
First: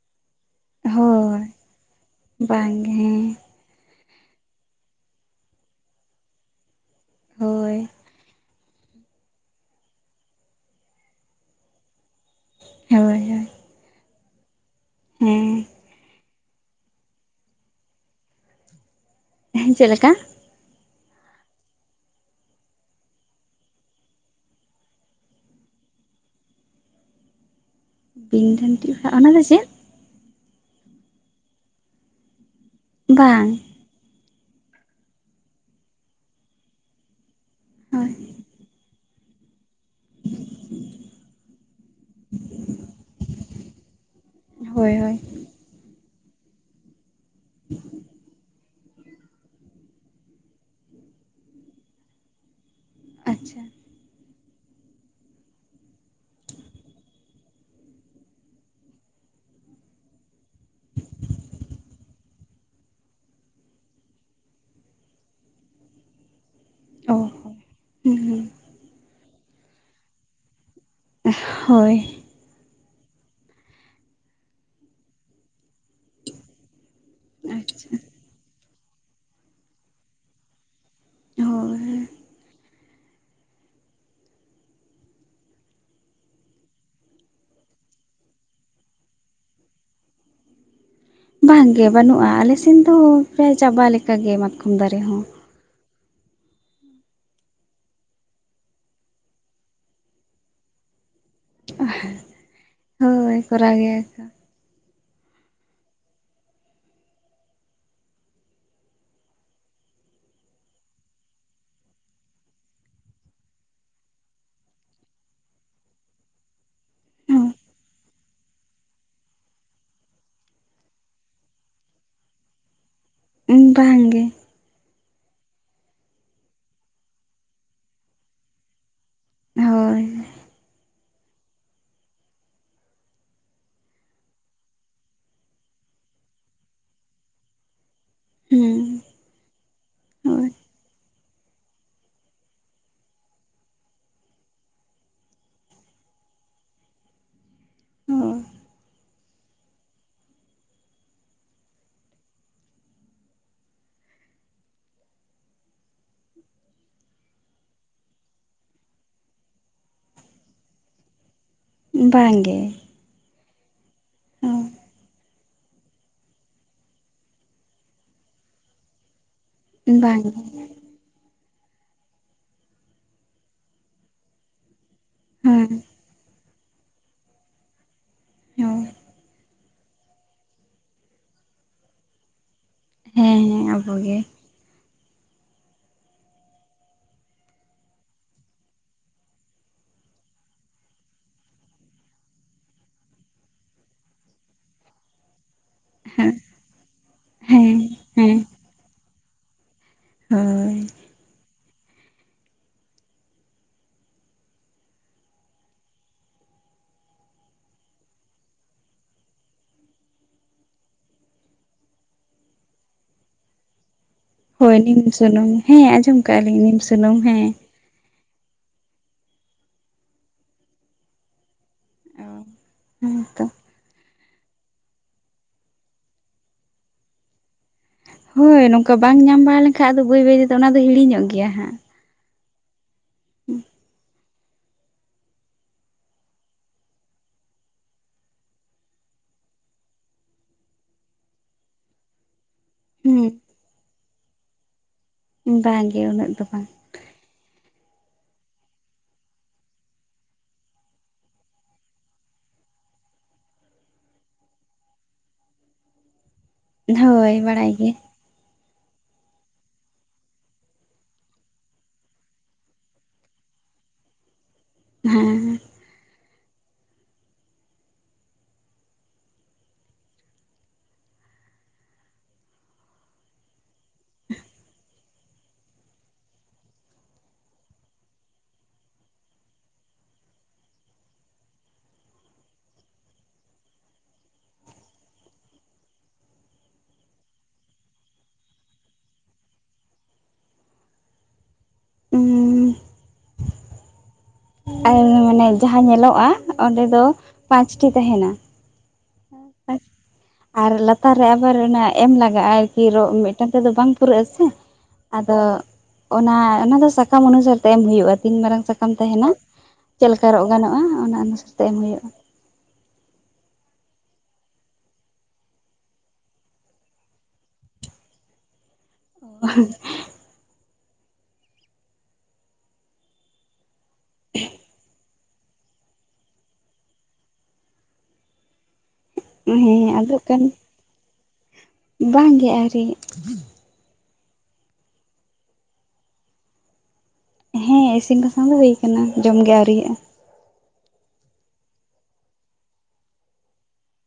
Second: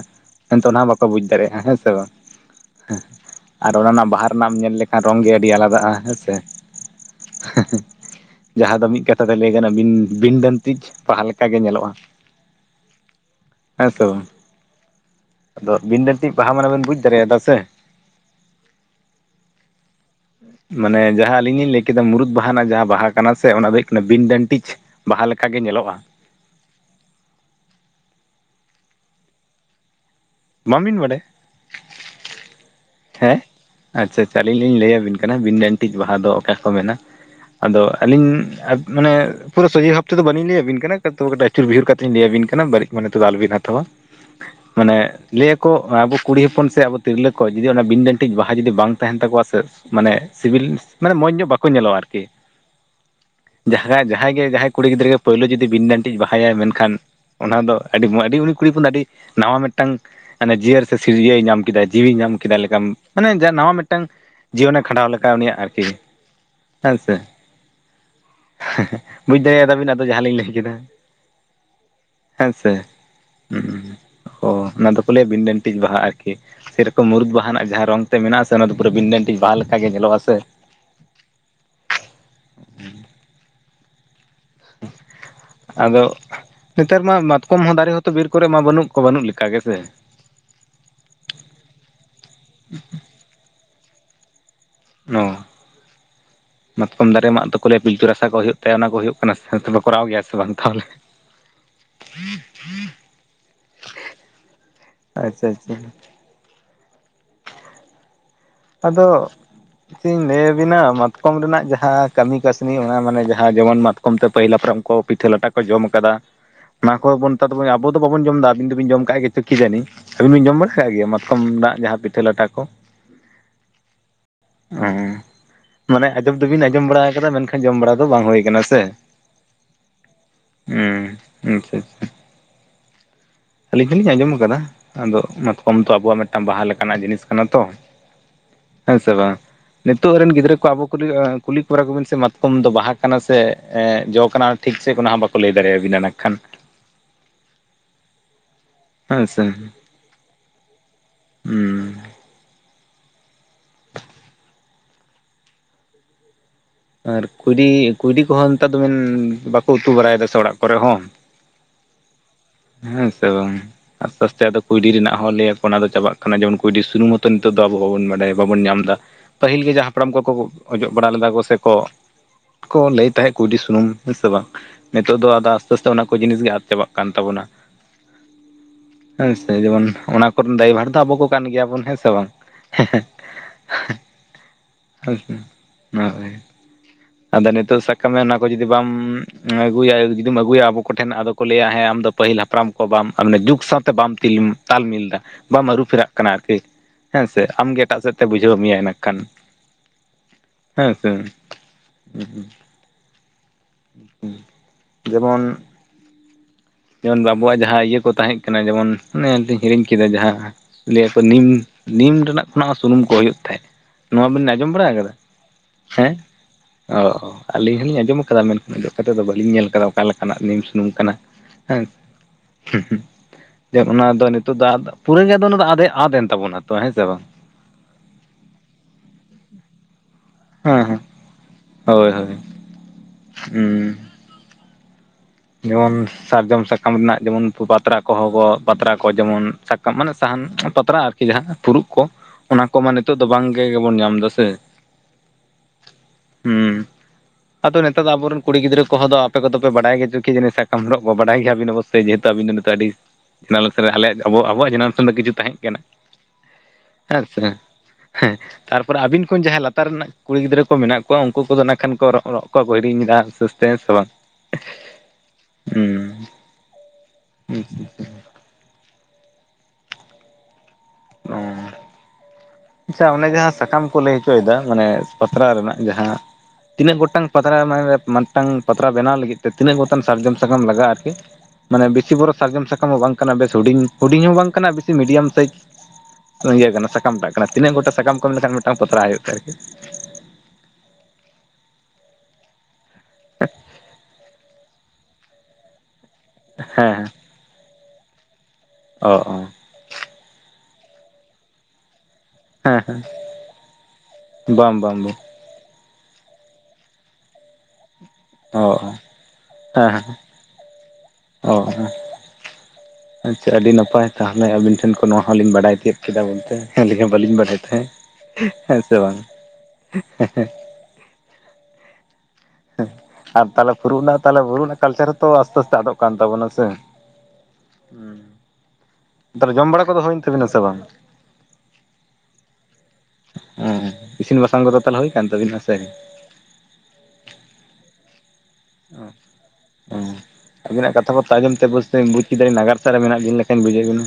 ᱢᱮᱱᱛᱮ ᱚᱱᱟ ᱦᱚᱸ ᱵᱟᱠᱚ ᱵᱩᱡᱽ ᱦᱳᱭ ᱫᱟᱲᱮᱭᱟᱜᱼᱟ ᱦᱮᱸ ᱥᱮ ᱵᱟᱝ ᱵᱟᱝ ᱜᱮ ᱦᱮᱸ ᱟᱨ ᱚᱱᱟ ᱨᱮᱱᱟᱜ ᱵᱟᱦᱟ ᱨᱮᱱᱟᱜ ᱮᱢ ᱧᱮᱞ ᱞᱮᱠᱷᱟᱱ ᱨᱚᱝ ᱜᱮ ᱟᱹᱰᱤ ᱟᱞᱟᱫᱟᱜᱼᱟ ᱦᱮᱸ ᱥᱮ ᱦᱳᱭ ᱡᱟᱦᱟᱸ ᱫᱚ ᱢᱤᱫ ᱠᱟᱛᱷᱟ ᱛᱮ ᱞᱟᱹᱭ ᱵᱤᱱ ᱵᱤᱱ ᱰᱟᱹᱱᱛᱤᱡ ᱯᱟᱦᱟ ᱞᱮᱠᱟᱜ ᱜᱮ ᱧᱮᱞᱚᱜᱼᱟ ᱦᱳᱭ ᱦᱳᱭ ᱟᱟᱥᱚ [unintelligible] ᱟᱫᱚ ᱦᱮᱸ ᱵᱤᱱ ᱫᱟᱹᱱᱴᱤᱡ ᱵᱟᱦᱟ ᱢᱟᱱᱮ ᱵᱤᱱ ᱵᱩᱡᱽ ᱫᱟᱲᱮᱭᱟᱫᱟ ᱥᱮ ᱦᱮᱸ ᱪᱮᱫ ᱞᱮᱠᱟ ᱢᱟᱱᱮ ᱡᱟᱦᱟᱸ ᱟᱹᱞᱤᱧ ᱞᱤᱧ ᱞᱟᱹᱭ ᱠᱮᱫᱟ ᱢᱩᱨᱩᱫ ᱵᱟᱦᱟ ᱨᱮᱱᱟᱜ ᱡᱟᱦᱟᱸ ᱵᱟᱦᱟ ᱠᱟᱱᱟ ᱥᱮ ᱚᱱᱟ ᱫᱚ ᱦᱩᱭᱩᱜ ᱠᱟᱱᱟ ᱵᱤᱱ ᱰᱟᱹᱱᱴᱤᱡ ᱵᱟᱦᱟ ᱞᱮᱠᱟ ᱜᱮ ᱧᱮᱞᱚᱜᱼᱟ ᱵᱤᱧ ᱰᱟᱹᱱᱴᱤᱜ ᱵᱟᱦᱟ ᱚᱱᱟ ᱫᱚ ᱪᱮᱫ ᱵᱟᱝ ᱵᱤᱱ ᱵᱟᱰᱟᱭᱟ ᱦᱮᱸ ᱵᱟᱝ ᱟᱪᱪᱷᱟ ᱟᱪᱪᱷᱟ ᱟᱹᱞᱤᱧ ᱞᱤᱧ ᱞᱟᱹᱭ ᱟᱹᱵᱤᱱ ᱠᱟᱱᱟ ᱵᱤᱱ ᱰᱟᱹᱱᱴᱤᱡ ᱵᱟᱦᱟ ᱫᱚ ᱚᱠᱟ ᱠᱚ ᱢᱮᱱᱟ ᱟᱫᱚ ᱦᱳᱭ ᱟᱹᱞᱤᱧ ᱢᱟᱱᱮ ᱯᱩᱨᱟᱹ ᱥᱚᱡᱷᱮ ᱵᱷᱟᱵ ᱛᱮᱫᱚ ᱵᱟᱹᱞᱤᱧ ᱞᱟᱹᱭ ᱟᱹᱵᱤᱱ ᱠᱟᱱᱟ ᱠᱟᱹᱴᱤᱡ ᱟᱹᱪᱩᱨ ᱵᱤᱦᱩᱨ ᱠᱟᱛᱮ ᱞᱤᱧ ᱞᱟᱹᱭ ᱟᱹᱵᱤᱱ ᱠᱟᱱᱟ ᱵᱟᱹᱲᱤᱡ ᱢᱚᱱᱮ ᱛᱮᱫᱚ ᱟᱞᱚᱵᱤᱱ ᱦᱟᱛᱟᱣᱟ ᱦᱳᱭ ᱢᱟᱱᱮ ᱦᱳᱭ ᱞᱟᱹᱭᱟᱠᱚ ᱟᱵᱚ ᱠᱩᱲᱤ ᱦᱚᱯᱚᱱ ᱥᱮ ᱟᱵᱚ ᱛᱤᱨᱞᱟᱹ ᱠᱚ ᱡᱩᱫᱤ ᱚᱱᱟ ᱵᱤᱱ ᱰᱟᱹᱱᱴᱤᱡ ᱵᱟᱦᱟ ᱡᱩᱫᱤ ᱵᱟᱝ ᱛᱟᱦᱮᱱ ᱛᱟᱠᱚᱣᱟ ᱥᱮ ᱢᱟᱱᱮ ᱥᱤᱵᱤᱞ ᱢᱟᱱᱮ ᱢᱚᱸᱡᱽ ᱧᱚᱜ ᱵᱟᱠᱚ ᱧᱮᱞᱚᱜᱼᱟ ᱟᱨᱠᱤ ᱟᱪᱪᱷᱟ ᱡᱟᱦᱟᱸ ᱡᱟᱦᱟᱸᱭ ᱜᱮ ᱡᱟᱦᱟᱸᱭ ᱠᱩᱲᱤ ᱜᱤᱫᱽᱨᱟᱹ ᱜᱮ ᱯᱳᱭᱞᱳ ᱡᱩᱫᱤ ᱵᱤᱱ ᱰᱟᱹᱱᱴᱤᱡ ᱵᱟᱦᱟᱭᱟᱭ ᱢᱮᱱᱠᱷᱟᱱ ᱚᱱᱟ ᱫᱚ ᱟᱹᱰᱤ ᱟᱹᱰᱤ ᱩᱱᱤ ᱠᱩᱲᱤᱯᱚᱱ ᱫᱚ ᱟᱹᱰᱤ ᱱᱟᱣᱟ ᱢᱤᱫᱴᱟᱝ ᱢᱟᱱᱮ ᱡᱤᱭᱟᱹᱨ ᱥᱮ ᱥᱤᱨᱡᱟᱹᱭ ᱧᱟᱢ ᱠᱮᱫᱟ ᱡᱤᱣᱤ ᱧᱟᱢ ᱠᱮᱫᱟᱭ ᱞᱮᱠᱟᱢ ᱢᱟᱱᱮ ᱡᱟ ᱱᱟᱣᱟ ᱢᱤᱫᱴᱟᱝ ᱡᱤᱭᱚᱱᱮ ᱠᱷᱟᱸᱰᱟᱣ ᱞᱮᱠᱟ ᱩᱱᱤᱭᱟᱜ ᱟᱨᱠᱤ ᱦᱮᱸᱥᱮ ᱚ ᱦᱩᱸ ᱦᱩᱸ ᱦᱮᱸᱦᱮᱸ ᱵᱩᱡᱽ ᱫᱟᱲᱮᱭᱟᱫᱟᱵᱤᱱ ᱟᱫᱚ ᱡᱟᱦᱟᱸ ᱞᱤᱧ ᱞᱟᱹᱭ ᱠᱮᱫᱟ ᱦᱳᱭ ᱦᱮᱸᱥᱮ ᱦᱚ ᱚᱱᱟ ᱫᱚᱠᱚ ᱞᱟᱹᱭᱟ ᱵᱤᱱ ᱰᱟᱹᱱᱴᱤᱡ ᱵᱟᱦᱟ ᱟᱨᱠᱤ ᱥᱮᱨᱚᱠᱚᱢ ᱢᱩᱨᱩᱫ ᱵᱟᱦᱟᱱᱟᱜ ᱡᱟᱦᱟᱸ ᱟᱪᱪᱷᱟ ᱨᱚᱝ ᱛᱮ ᱢᱮᱱᱟᱜᱼᱟ ᱥᱮ ᱚᱱᱟᱫᱚ ᱯᱩᱨᱟᱹ ᱵᱤᱱ ᱰᱟᱹᱱᱴᱤᱡ ᱵᱟᱦᱟ ᱞᱮᱠᱟ ᱜᱮ ᱧᱮᱞᱚᱜᱼᱟ ᱥᱮ ᱦᱳᱭ [inaudible] ᱟᱫᱚ ᱱᱮᱛᱟᱨ ᱢᱟ ᱢᱟᱛᱠᱚᱢ ᱦᱚᱸ ᱫᱟᱨᱮ ᱦᱚᱸᱛᱚ ᱵᱤᱨ ᱠᱚᱨᱮ ᱢᱟ ᱵᱟᱹᱱᱩᱜ ᱠᱚ ᱵᱟᱹᱱᱩᱜ ᱞᱮᱠᱟ ᱜᱮᱥᱮ ᱵᱟᱝᱜᱮ ᱵᱟᱹᱱᱩᱜᱼᱟ ᱟᱞᱮᱥᱮᱱ ᱫᱚ ᱯᱮᱨᱟᱭ ᱪᱟᱵᱟ ᱞᱮᱠᱟ‌ ᱜᱮ ᱱᱚᱣᱟ ᱢᱟᱛᱠᱚᱢ ᱫᱟᱨᱮ ᱢᱟᱜ ᱫᱚᱠᱚ ᱞᱮᱭᱟ ᱯᱤᱞᱛᱩ ᱨᱟᱥᱟ ᱠᱚ ᱦᱩᱭᱩᱜ ᱛᱮ, ᱚᱱᱟ ᱠᱚ ᱦᱩᱭᱩᱜ ᱠᱟᱱᱟ ᱥᱮ ᱠᱚᱨᱟᱣ ᱜᱮᱭᱟ ᱥᱮ ᱵᱟᱝ ᱛᱟᱦᱚᱞᱮ ᱦᱳᱭ᱾ ᱠᱚᱨᱟᱣ ᱜᱮᱭᱟ ᱠᱚ᱾ ᱟᱪᱪᱷᱟ ᱟᱪᱪᱷᱟ ᱟᱫᱚ ᱪᱮᱜ ᱤᱧ ᱞᱟᱹᱭ ᱟᱵᱤᱱᱟ ᱢᱟᱛᱠᱚᱢ ᱨᱮᱱᱟᱜ ᱡᱟᱦᱟ ᱠᱟᱹᱢᱤ ᱠᱟᱹᱥᱱᱤ ᱚᱱᱟ ᱢᱟᱱᱮ ᱡᱟᱦᱟᱸ ᱡᱮᱢᱚᱱ ᱢᱟᱛ ᱠᱚᱢᱛᱮ ᱯᱟᱹᱦᱤᱞ ᱦᱟᱯᱲᱟᱢ ᱠᱚ ᱯᱤᱴᱷᱟᱹ ᱞᱟᱴᱟ ᱠᱚ ᱡᱚᱢ ᱠᱟᱫᱟ᱾ ᱚᱱᱟ ᱠᱚᱦᱚᱸ ᱵᱚᱱ [unintelligible] ᱟᱵᱚ ᱫᱚ ᱵᱟᱵᱚᱱ ᱡᱚᱢ ᱫᱟ ᱟᱵᱤᱱ ᱫᱚᱵᱤᱱ ᱡᱚᱢ ᱠᱟᱜ ᱜᱮᱪᱚ ᱠᱤ ᱡᱟᱱᱤ ᱟᱹᱵᱤᱱ ᱵᱤᱱ ᱡᱚᱢ ᱵᱟᱲᱟ ᱠᱟᱜ ᱜᱮᱭᱟ, ᱢᱟᱛᱠᱚᱢ ᱨᱮᱱᱟᱜ ᱡᱟᱦᱟᱸ ᱯᱤᱴᱷᱟᱹ ᱞᱟᱴᱷᱟ ᱠᱚ᱾ ᱵᱟᱝ ᱜᱮ᱾ ᱚ ᱢᱟᱱᱮ ᱟᱡᱚᱢ ᱫᱚᱵᱤᱱ ᱟᱡᱚᱢ ᱵᱟᱲᱟ ᱠᱟᱫᱟ᱾ ᱢᱮᱱᱠᱷᱟᱱ ᱡᱚᱢ ᱵᱟᱲᱟ ᱫᱚ ᱵᱟᱝ ᱦᱳᱭ ᱠᱟᱱᱟ ᱥᱮ ᱦᱳᱭ ᱩᱸ ᱟᱪᱪᱷᱟ ᱟᱪᱪᱷᱟ᱾ ᱟᱹᱞᱤᱧ ᱢᱟᱞᱤᱧ ᱟᱸᱡᱚᱢ ᱟᱠᱟᱫᱟ᱾ ᱟᱫᱚ ᱢᱟᱛᱠᱚᱢ ᱛᱚ ᱟᱵᱚᱣᱟᱜ ᱢᱤᱫᱴᱟᱝ ᱵᱟᱦᱟ ᱞᱮᱠᱟᱱᱟᱜ ᱡᱤᱱᱤᱥ ᱠᱟᱱᱟ ᱛᱚ ᱦᱩᱸ ᱦᱮᱸ ᱥᱮ ᱵᱟᱝ ᱱᱤᱛᱚᱜ ᱨᱮᱱ ᱦᱳᱭ ᱜᱤᱫᱽᱨᱟᱹ ᱠᱚ ᱟᱵᱚ ᱠᱩᱞᱤ ᱠᱩᱞᱤ ᱠᱚ ᱠᱚᱵᱤᱱ ᱥᱮ ᱢᱟᱛᱠᱚᱢ ᱫᱚ ᱵᱟᱦᱟ ᱠᱟᱱᱟ ᱥᱮ ᱡᱚ ᱠᱟᱱᱟ ᱴᱷᱤᱠ ᱥᱟᱹᱦᱤᱡ ᱚᱱᱟ ᱦᱚᱸ ᱵᱟᱠᱚ ᱞᱟᱹᱭ ᱫᱟᱲᱮ ᱟᱵᱤᱱᱟ ᱱᱟᱜ ᱠᱷᱟᱱ ᱦᱳᱭ ᱦᱮᱸ ᱥᱮ ᱩ ᱟᱨ ᱠᱩᱭᱰᱤ, ᱠᱩᱭᱰᱤ ᱠᱚᱦᱚᱸ ᱱᱮᱛᱟᱨ ᱫᱚ ᱵᱮᱱ ᱵᱟᱠᱚ ᱩᱛᱩ ᱵᱟᱲᱟᱭ ᱫᱟ ᱥᱮ ᱦᱚᱸ ᱚᱲᱟᱜ ᱠᱚᱨᱮᱜ ᱦᱚᱸ ᱵᱟᱝ ᱜᱮ ᱦᱮᱸ ᱥᱮ ᱵᱟᱝ ᱟᱥᱛᱮ ᱟᱥᱛᱮ ᱟᱫᱚ ᱠᱩᱭᱰᱤ ᱨᱮᱱᱟᱜ ᱦᱚᱸ ᱞᱟᱹᱭ ᱟᱠᱚ ᱚᱱᱟ ᱫᱚ ᱪᱟᱵᱟᱜ ᱠᱟᱱᱟ, ᱡᱮᱢᱚᱱ ᱠᱩᱭᱰᱤ ᱥᱩᱱᱩᱢ ᱦᱚᱛᱚ ᱱᱤᱛᱚᱜ ᱫᱚ ᱟᱵᱚ ᱵᱟᱵᱚᱱ ᱵᱟᱰᱟᱭᱟ᱾ ᱵᱟᱵᱚᱱ ᱧᱟᱢ ᱫᱟ᱾ ᱯᱟᱹᱦᱤᱞ ᱜᱮ ᱡᱟᱦᱟᱸ ᱦᱟᱯᱲᱟᱢ ᱵᱟᱝ ᱠᱚᱠᱚ ᱚᱡᱚᱜ ᱵᱟᱲᱟ ᱞᱮᱫᱟ ᱠᱚ ᱥᱮ ᱠᱚ ᱞᱟᱹᱭ ᱛᱟᱦᱮᱜ ᱠᱩᱭᱰᱤ ᱥᱩᱱᱩᱢ ᱦᱮᱸ ᱥᱮ ᱵᱟᱝ ᱱᱤᱛᱳᱜ ᱫᱚ ᱟᱫᱚ ᱟᱥᱛᱮ ᱦᱮᱸ ᱟᱥᱛᱮ ᱚᱱᱟ ᱠᱚ ᱡᱤᱱᱤᱥ ᱜᱮ ᱟᱫ ᱪᱟᱵᱟᱜ ᱠᱟᱱ ᱛᱟᱵᱚᱱᱟ᱾ ᱦᱳᱭ ᱦᱮᱸ ᱥᱮ ᱡᱮᱢᱚᱱ ᱚᱱᱟ ᱠᱚᱨᱮᱱ ᱫᱟᱭᱤ ᱵᱷᱟᱨ ᱫᱚ ᱟᱵᱚ ᱠᱚ ᱠᱟᱱ ᱜᱮᱭᱟᱵᱚᱱ ᱦᱮᱸ ᱥᱮ ᱵᱟᱝ? ᱦᱮᱸ ᱦᱮᱸ ᱟᱵᱚ ᱜᱮ᱾ [unintelligible] ᱟᱫᱚ ᱱᱤᱛᱳᱜ ᱥᱟᱜ ᱠᱟᱜ ᱢᱮ ᱚᱱᱟ ᱠᱚ ᱡᱩᱫᱤ ᱵᱟᱢ ᱟᱹᱜᱩᱭᱟ ᱡᱩᱫᱤᱢ ᱟᱹᱜᱩᱭᱟ ᱟᱵᱚ ᱠᱚ ᱴᱷᱮᱱ ᱟᱫᱚ ᱠᱚ ᱞᱟᱹᱭᱟ ᱦᱮᱸ ᱟᱢᱫᱚ ᱯᱟᱹᱦᱤᱞ ᱦᱟᱯᱲᱟᱢ ᱠᱚ ᱵᱟᱢ ᱢᱟᱱᱮ ᱡᱩᱜᱽ ᱥᱟᱶᱛᱮ ᱵᱟᱢ [unintelligible] ᱛᱟᱞ ᱢᱤᱞ ᱫᱟ᱾ ᱵᱟᱢ ᱟᱨᱩ ᱯᱷᱮᱨᱟᱜ ᱠᱟᱱᱟ ᱟᱨᱠᱤ ᱦᱮᱸ ᱥᱮ ᱟᱢᱜᱮ ᱮᱴᱟᱜ ᱥᱮᱫ ᱛᱮ ᱵᱩᱡᱷᱟᱹᱣ ᱢᱮᱭᱟᱭ ᱱᱟᱜ ᱠᱷᱟᱱ᱾ ᱦᱳᱭ ᱦᱮᱸ ᱥᱮ ᱦᱩᱸ ᱦᱩᱸ ᱡᱮᱢᱚᱱ ᱡᱮᱢᱚᱱ ᱵᱟᱵᱩᱣᱟᱜ ᱡᱟᱦᱟᱸ ᱤᱭᱟᱹ ᱠᱚ ᱛᱟᱦᱮᱜ ᱠᱟᱱᱟ, ᱡᱮᱢᱚᱱ ᱚᱱᱮ ᱦᱤᱲᱤᱧ ᱠᱮᱫᱟ ᱡᱟᱦᱟᱸ ᱞᱮᱭᱟᱠᱚ ᱱᱤᱢ, ᱱᱤᱢ ᱨᱮᱱᱟᱜ ᱠᱷᱚᱱᱟᱜ ᱦᱚᱸ ᱥᱩᱱᱩᱢ ᱠᱚ ᱦᱳᱭᱳᱜ ᱛᱟᱦᱮᱜ᱾ ᱦᱳᱭ ᱱᱤᱢ ᱥᱩᱱᱩᱢ ᱦᱮᱸ ᱟᱡᱚᱢ ᱠᱟᱜᱼᱟ ᱞᱤᱧ ᱱᱤᱢ ᱚ ᱥᱩᱱᱩᱢ ᱚ ᱦᱮᱸ ᱟᱞᱤᱧ ᱦᱚᱞᱤᱧ ᱟᱸᱡᱚᱢ ᱠᱟᱫᱟ ᱢᱮᱱᱠᱷᱟᱱ ᱚᱡᱚᱜ ᱠᱟᱛᱮ ᱫᱚ ᱵᱟᱹᱞᱤᱧ ᱧᱮᱞ ᱠᱟᱫᱟ, ᱚᱠᱟ ᱞᱮᱠᱟᱱᱟᱜ ᱱᱤᱢ ᱥᱩᱱᱩᱢ ᱠᱟᱱᱟ ᱦᱮᱸ ᱦᱮᱸ ᱛᱚ ᱡᱮ ᱚᱱᱟ ᱫᱚ ᱱᱤᱛᱚᱜ ᱫᱚ, ᱯᱩᱨᱟᱹ ᱜᱮ ᱫᱚ ᱟᱫᱮ ᱟᱫ ᱮᱱ ᱛᱟᱵᱚᱱᱟ ᱛᱚᱺ ᱦᱮᱸ ᱥᱮ ᱵᱟᱝ? ᱦᱳᱭ ᱱᱚᱝᱠᱟ ᱵᱟᱝ ᱧᱟᱢ ᱵᱟᱲᱟ ᱞᱮᱱᱠᱷᱟᱡ ᱟᱫᱚ ᱵᱟᱹᱭ ᱵᱟᱹᱭ ᱛᱮᱫᱚ ᱚᱱᱟ ᱫᱚ ᱦᱮᱸ ᱦᱮᱸ᱾ ᱦᱤᱲᱤᱧᱚᱜ ᱜᱮᱭᱟ ᱦᱟᱸᱜ᱾ ᱦᱳᱭ ᱦᱳᱭ ᱩᱸᱻ ᱾ ᱡᱮᱢᱚᱱ ᱥᱟᱨᱡᱚᱢ ᱥᱟᱠᱟᱢ ᱨᱮᱱᱟᱜ ᱡᱮᱢᱚᱱ ᱯᱟᱛᱨᱟ ᱠᱚᱦᱚ ᱠᱚ, ᱯᱟᱛᱨᱟ ᱠᱚ ᱡᱮᱢᱚᱱ ᱢᱟᱱᱮ ᱥᱟᱦᱟᱱ ᱯᱟᱛᱲᱟ ᱟᱨᱠᱤ ᱡᱟᱦᱟᱸ ᱯᱷᱩᱨᱩᱜ ᱠᱚ, ᱚᱱᱟ ᱠᱚ ᱢᱟ ᱱᱤᱛᱚᱜ ᱫᱚ ᱵᱟᱝ ᱦᱩᱸ ᱜᱮᱵᱚᱱ ᱧᱟᱢ ᱫᱟ ᱥᱮ ᱵᱟᱝ ᱜᱮ ᱩᱱᱟᱹᱜ ᱫᱚ ᱵᱟᱝ ᱦᱩᱸ᱾ ᱟᱫᱚ ᱱᱮᱛᱟᱨ ᱫᱚ ᱟᱵᱚᱨᱮᱱ ᱠᱩᱲᱤ ᱜᱤᱫᱽᱨᱟᱹ ᱠᱚᱦᱚᱸ ᱫᱚ ᱟᱯᱮᱠᱚᱫᱚ ᱯᱮ ᱵᱟᱰᱟᱭ ᱜᱮᱪᱚ ᱠᱮ ᱡᱟᱱᱮ ᱥᱟᱠᱟᱢ ᱨᱚᱜ ᱠᱚ ᱵᱟᱰᱟᱭ ᱜᱮᱭᱟ ᱵᱤᱱ ᱚᱵᱚᱥᱥᱚ᱾ ᱥᱮ ᱡᱮᱦᱮᱛᱩ ᱟᱵᱤᱱ ᱫᱚ ᱱᱤᱛᱚᱜ ᱟᱹᱰᱤ [unintelligible] ᱟᱞᱮᱭᱟᱜ ᱟᱵᱚᱣᱟᱜ ᱡᱮᱱᱟᱨᱮᱥᱮᱱ ᱫᱚ ᱠᱤᱪᱷᱩ ᱛᱟᱦᱮᱜ ᱠᱟᱱᱟ ᱦᱮᱸ ᱦᱳᱭ ᱥᱮ ᱵᱟᱲᱟᱭ ᱜᱮ ᱦᱮᱸ ᱛᱟᱨᱯᱚᱨᱮ ᱟᱹᱵᱤᱱ ᱠᱷᱚᱱ ᱡᱟᱦᱟ ᱞᱟᱛᱟᱨ ᱨᱮᱱᱟᱜ ᱠᱩᱲᱤ ᱜᱤᱫᱽᱨᱟᱹ ᱠᱚ ᱢᱮᱱᱟᱜ ᱠᱚᱣᱟ ᱩᱱᱠᱩ ᱠᱚᱫᱚ ᱱᱟᱜ ᱠᱷᱟᱱ ᱠᱚ ᱨᱚᱜ-ᱨᱚᱜ ᱠᱚᱠᱚ ᱦᱤᱲᱤᱧ ᱫᱟ ᱟᱥᱛᱮ ᱟᱥᱛᱮ ᱦᱮ ᱥᱮ ᱵᱟᱝ? ᱦᱮᱸ ᱩᱸ ᱚᱸᱻ ᱾ ᱟᱪᱪᱷᱟ ᱚᱱᱮ ᱡᱟᱦᱟᱸ ᱥᱟᱠᱟᱢ ᱠᱚ ᱞᱟᱹᱭ ᱦᱚᱪᱚᱭᱮᱫᱟ ᱢᱟᱱᱮ ᱯᱟᱛᱲᱟ ᱨᱮᱱᱟᱜ ᱡᱟᱦᱟᱸ ᱛᱤᱱᱟᱹᱜ ᱜᱚᱴᱟᱝ ᱯᱟᱛᱟᱪᱮ ᱢᱤᱫᱴᱟᱝ ᱯᱟᱛᱲᱟ ᱵᱮᱱᱟᱣ ᱞᱟᱹᱜᱤᱫ ᱛᱮ ᱛᱤᱱᱟᱹᱜ ᱜᱚᱴᱟᱝ ᱥᱟᱨᱡᱚᱢ ᱥᱟᱠᱟᱢ ᱞᱟᱜᱟᱜᱼᱟ ᱟᱨᱠᱮ? ᱢᱟᱱᱮ ᱵᱤᱥᱤ ᱵᱚᱨᱚ ᱥᱟᱨᱡᱚᱢ ᱥᱟᱠᱟᱢ ᱦᱚᱸ ᱵᱟᱝ ᱠᱟᱱᱟ ᱵᱮᱥ ᱦᱩᱰᱤᱧ ᱦᱩᱰᱤᱧ ᱦᱚᱸ ᱵᱟᱝ ᱠᱟᱱᱟ ᱵᱮᱥᱤ ᱢᱤᱰᱤᱭᱟᱢ ᱥᱟᱭᱤᱡ ᱤᱭᱟᱹ ᱠᱟᱱᱟ ᱥᱟᱠᱟᱢ ᱴᱟᱜ ᱠᱟᱱᱟ ᱛᱤᱱᱟᱹᱜ ᱜᱚᱴᱟᱝ ᱥᱟᱠᱟᱢ ᱠᱚ ᱮᱢ ᱞᱮᱠᱷᱟᱱ ᱢᱤᱫᱴᱟᱝ ᱯᱟᱛᱲᱟ ᱦᱩᱭᱩᱜ ᱛᱟᱭ? [inaudible] ᱟᱨ ᱢᱟᱱᱮ ᱡᱟᱦᱟᱸ ᱧᱮᱞᱚᱜᱼᱟ ᱚᱸᱰᱮ ᱦᱮᱸ ᱫᱚ ᱦᱮᱸ ᱯᱟᱸᱪᱴᱤ ᱛᱟᱦᱮᱱᱟ ᱾ ᱚ ᱟᱨ ᱞᱟᱛᱟᱨ ᱨᱮ ᱟᱵᱟᱨ ᱚᱱᱟ ᱮᱢ ᱞᱟᱜᱟᱜᱼᱟ ᱟᱨ ᱠᱤ ᱨᱚᱜ ᱢᱤᱫᱴᱟᱝ ᱛᱮᱫᱚ ᱵᱟᱝ ᱯᱩᱨᱟᱹᱜ ᱟᱥᱮ ᱚ ᱵᱟᱝ ᱵᱟᱝ ᱵᱟᱝ ᱟᱫᱚ ᱚᱱᱟ ᱚᱱᱟ ᱫᱚ ᱥᱟᱠᱟᱢ ᱚᱱᱩᱥᱟᱨ ᱛᱟᱭᱚᱢ ᱦᱳᱭᱳᱜᱼᱟ ᱛᱤᱱ ᱢᱟᱨᱟᱝ ᱚ ᱥᱟᱠᱟᱢ ᱚ ᱛᱟᱦᱮᱱᱟ ᱪᱮᱫ ᱞᱮᱠᱟ ᱨᱚᱜ ᱜᱟᱱᱚᱜᱼᱟ ᱚᱱᱟ ᱚᱱᱟ ᱚᱦᱚ ᱾ ᱟᱪᱷᱟ ᱟᱹᱰᱤ ᱱᱟᱯᱟᱭ ᱛᱟᱦᱚᱞᱮ ᱟᱵᱤᱱ ᱴᱷᱮᱱ ᱠᱷᱚᱱ ᱱᱚᱣᱟ ᱦᱚᱸᱞᱤᱧ ᱵᱟᱰᱟᱭ ᱪᱮᱫ ᱠᱮᱫᱟ ᱵᱚᱞᱛᱮ ᱟᱹᱞᱤᱧ ᱦᱚᱸ ᱵᱟᱹᱞᱤᱧ ᱵᱟᱲᱟᱭ ᱛᱟᱦᱮᱸᱫ ᱾ ᱦᱮᱸ ᱥᱮ ᱵᱟᱝ ᱚ ᱦᱚᱭ ᱦᱮᱸ ᱦᱮᱸ [inaudible] ᱟᱨ ᱛᱟᱦᱚᱞᱮ ᱯᱷᱩᱨᱩᱜ ᱱᱟ ᱛᱟᱦᱚᱞᱮ ᱵᱷᱩ ᱠᱟᱞᱪᱟᱨ ᱦᱚᱸᱛᱚ ᱟᱥᱛᱮ ᱟᱥᱛᱮ ᱟᱫᱚᱜ ᱠᱟᱱ ᱛᱟᱵᱚᱱᱟ ᱥᱮ ᱾ ᱛᱟᱦᱚᱞᱮ ᱡᱚᱢ ᱵᱟᱲᱟ ᱦᱮᱸ ᱠᱚᱫᱚ ᱟᱫᱚ ᱦᱩᱭᱮᱱ ᱠᱷᱟᱱ ᱛᱟᱵᱤᱱᱟ ᱥᱮ ᱵᱟᱝ? ᱵᱟᱝᱜᱮ ᱟᱹᱣᱨᱤ ᱜᱮ ᱦᱮᱸ ᱤᱥᱤᱱ ᱵᱟᱥᱟᱝ ᱠᱚᱫᱚ ᱛᱟᱞᱮ ᱦᱩᱭ ᱠᱟᱱᱟ ᱛᱟᱵᱤᱱᱟ ᱥᱮ? ᱦᱮᱸ ᱤᱥᱤᱱ ᱵᱟᱥᱟᱝ ᱫᱚ ᱦᱩᱭ ᱟᱠᱟᱱᱟ ᱡᱚᱢᱜᱮ ᱟᱹᱣᱨᱤᱭᱟᱜᱼᱟ ᱾ ᱟᱵᱤᱱᱟᱜ ᱠᱟᱛᱷᱟ ᱵᱟᱨᱛᱟ ᱟᱸᱡᱚᱢ ᱵᱮᱥ ᱵᱩᱡᱽ ᱠᱮᱫᱟᱲᱤᱧ ᱱᱟᱜᱟᱨ ᱥᱟᱱ ᱨᱮ ᱢᱮᱱᱟᱜ ᱵᱤᱱ ᱞᱮᱠᱷᱟᱱ ᱵᱩᱡᱷᱟᱣᱮᱛ ᱵᱤᱱᱟ